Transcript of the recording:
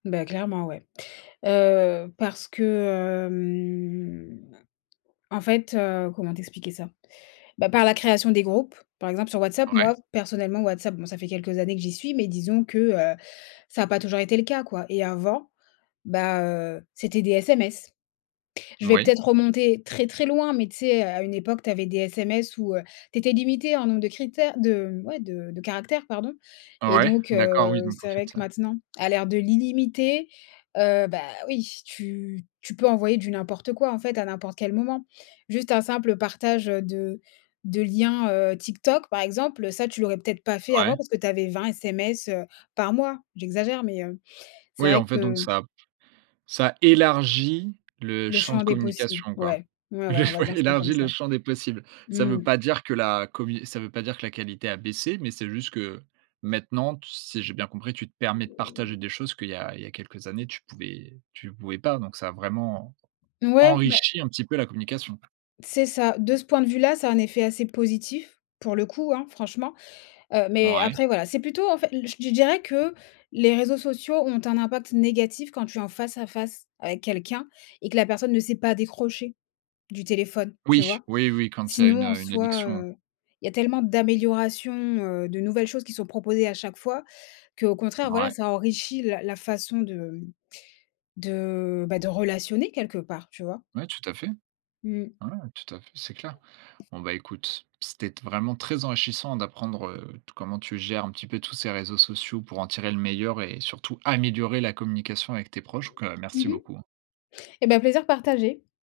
Bah, clairement, ouais. Heu, parce que, hem, en fait, heu, comment t'expliquer ça? Bah, par la création des groupes, par exemple sur WhatsApp, Ouais. moi, personnellement WhatsApp, bon, ça fait quelques années que j'y suis, mais disons que, heu, ça a pas toujours été le cas, quoi. Et avant, bah, heu, c'étaient des SMS. Je vais Moui. peut-être remonter très, très loin, mais tu sais? Heu, à une époque tu avais des SMS où, heu, tu étais limité en nombre de critères, de, mmh, ouais, de de caractères, pardon. Et Ouais, donc, d'accord. Oui heu, donc en c'est fait, vrai que ça maintenant, à l'ère de l'illimité, heu, bah oui, tu tu peux envoyer du n'importe quoi en fait à n'importe quel moment. Juste un simple partage, heu, de de liens, heu, TikTok par exemple, ça, tu l'aurais peut-être pas fait Ouais. avant parce que tu avais 20 SMS heu, par mois. J'exagère, mais, heu, c'est Oui, vrai en fait donc que ça ça élargit le Le champ de champ des possibles, communication, quoi. ouais, ouais, Le ouais, on va ouais, dire ça comme élargit le ça. champ des possibles. Ça veut Mmh. pas dire que la commu ça veut pas dire que la qualité a baissé, mais c'est juste que, maintenant, t si j'ai bien compris, tu te permets de partager des choses qu'il y a il y a quelques années, tu pouvais tu pouvais pas. Donc ça a vraiment, Mouais, beh enrichi un petit peu la communication. C'est ça, de ce point de vue là, ça a un effet assez positif, pour le coup, hein, franchement. Heu, mais Ouais. après, voilà, c'est plutôt en fait l l je d je dirais que les réseaux sociaux ont un impact négatif quand tu es en face à face avec quelqu'un et que la personne ne sait pas décrocher, du téléphone, tu Oui, vois? oui, oui, quand il y a une, Sinon, en heu, une soi, addiction. heu, il y a tellement d'améliorations, heu, de nouvelles choses qui sont proposées à chaque fois qu'au contraire, voilà, Ouais. ça enrichit la la façon, de, mmh, de, bah, de relationner quelque part, tu vois? Ouais, tout à fait. Mmh. Ouais, tout à fait, c'est clair. Bon, bah écoute, c'était t vraiment très enrichissant d'apprendre, heu, t comment tu gères un petit peu tous ces réseaux sociaux pour en tirer le meilleur et surtout améliorer la communication avec tes proches, donc, heu, Mmh merci mh. beaucoup. Eh ben, plaisir partagé.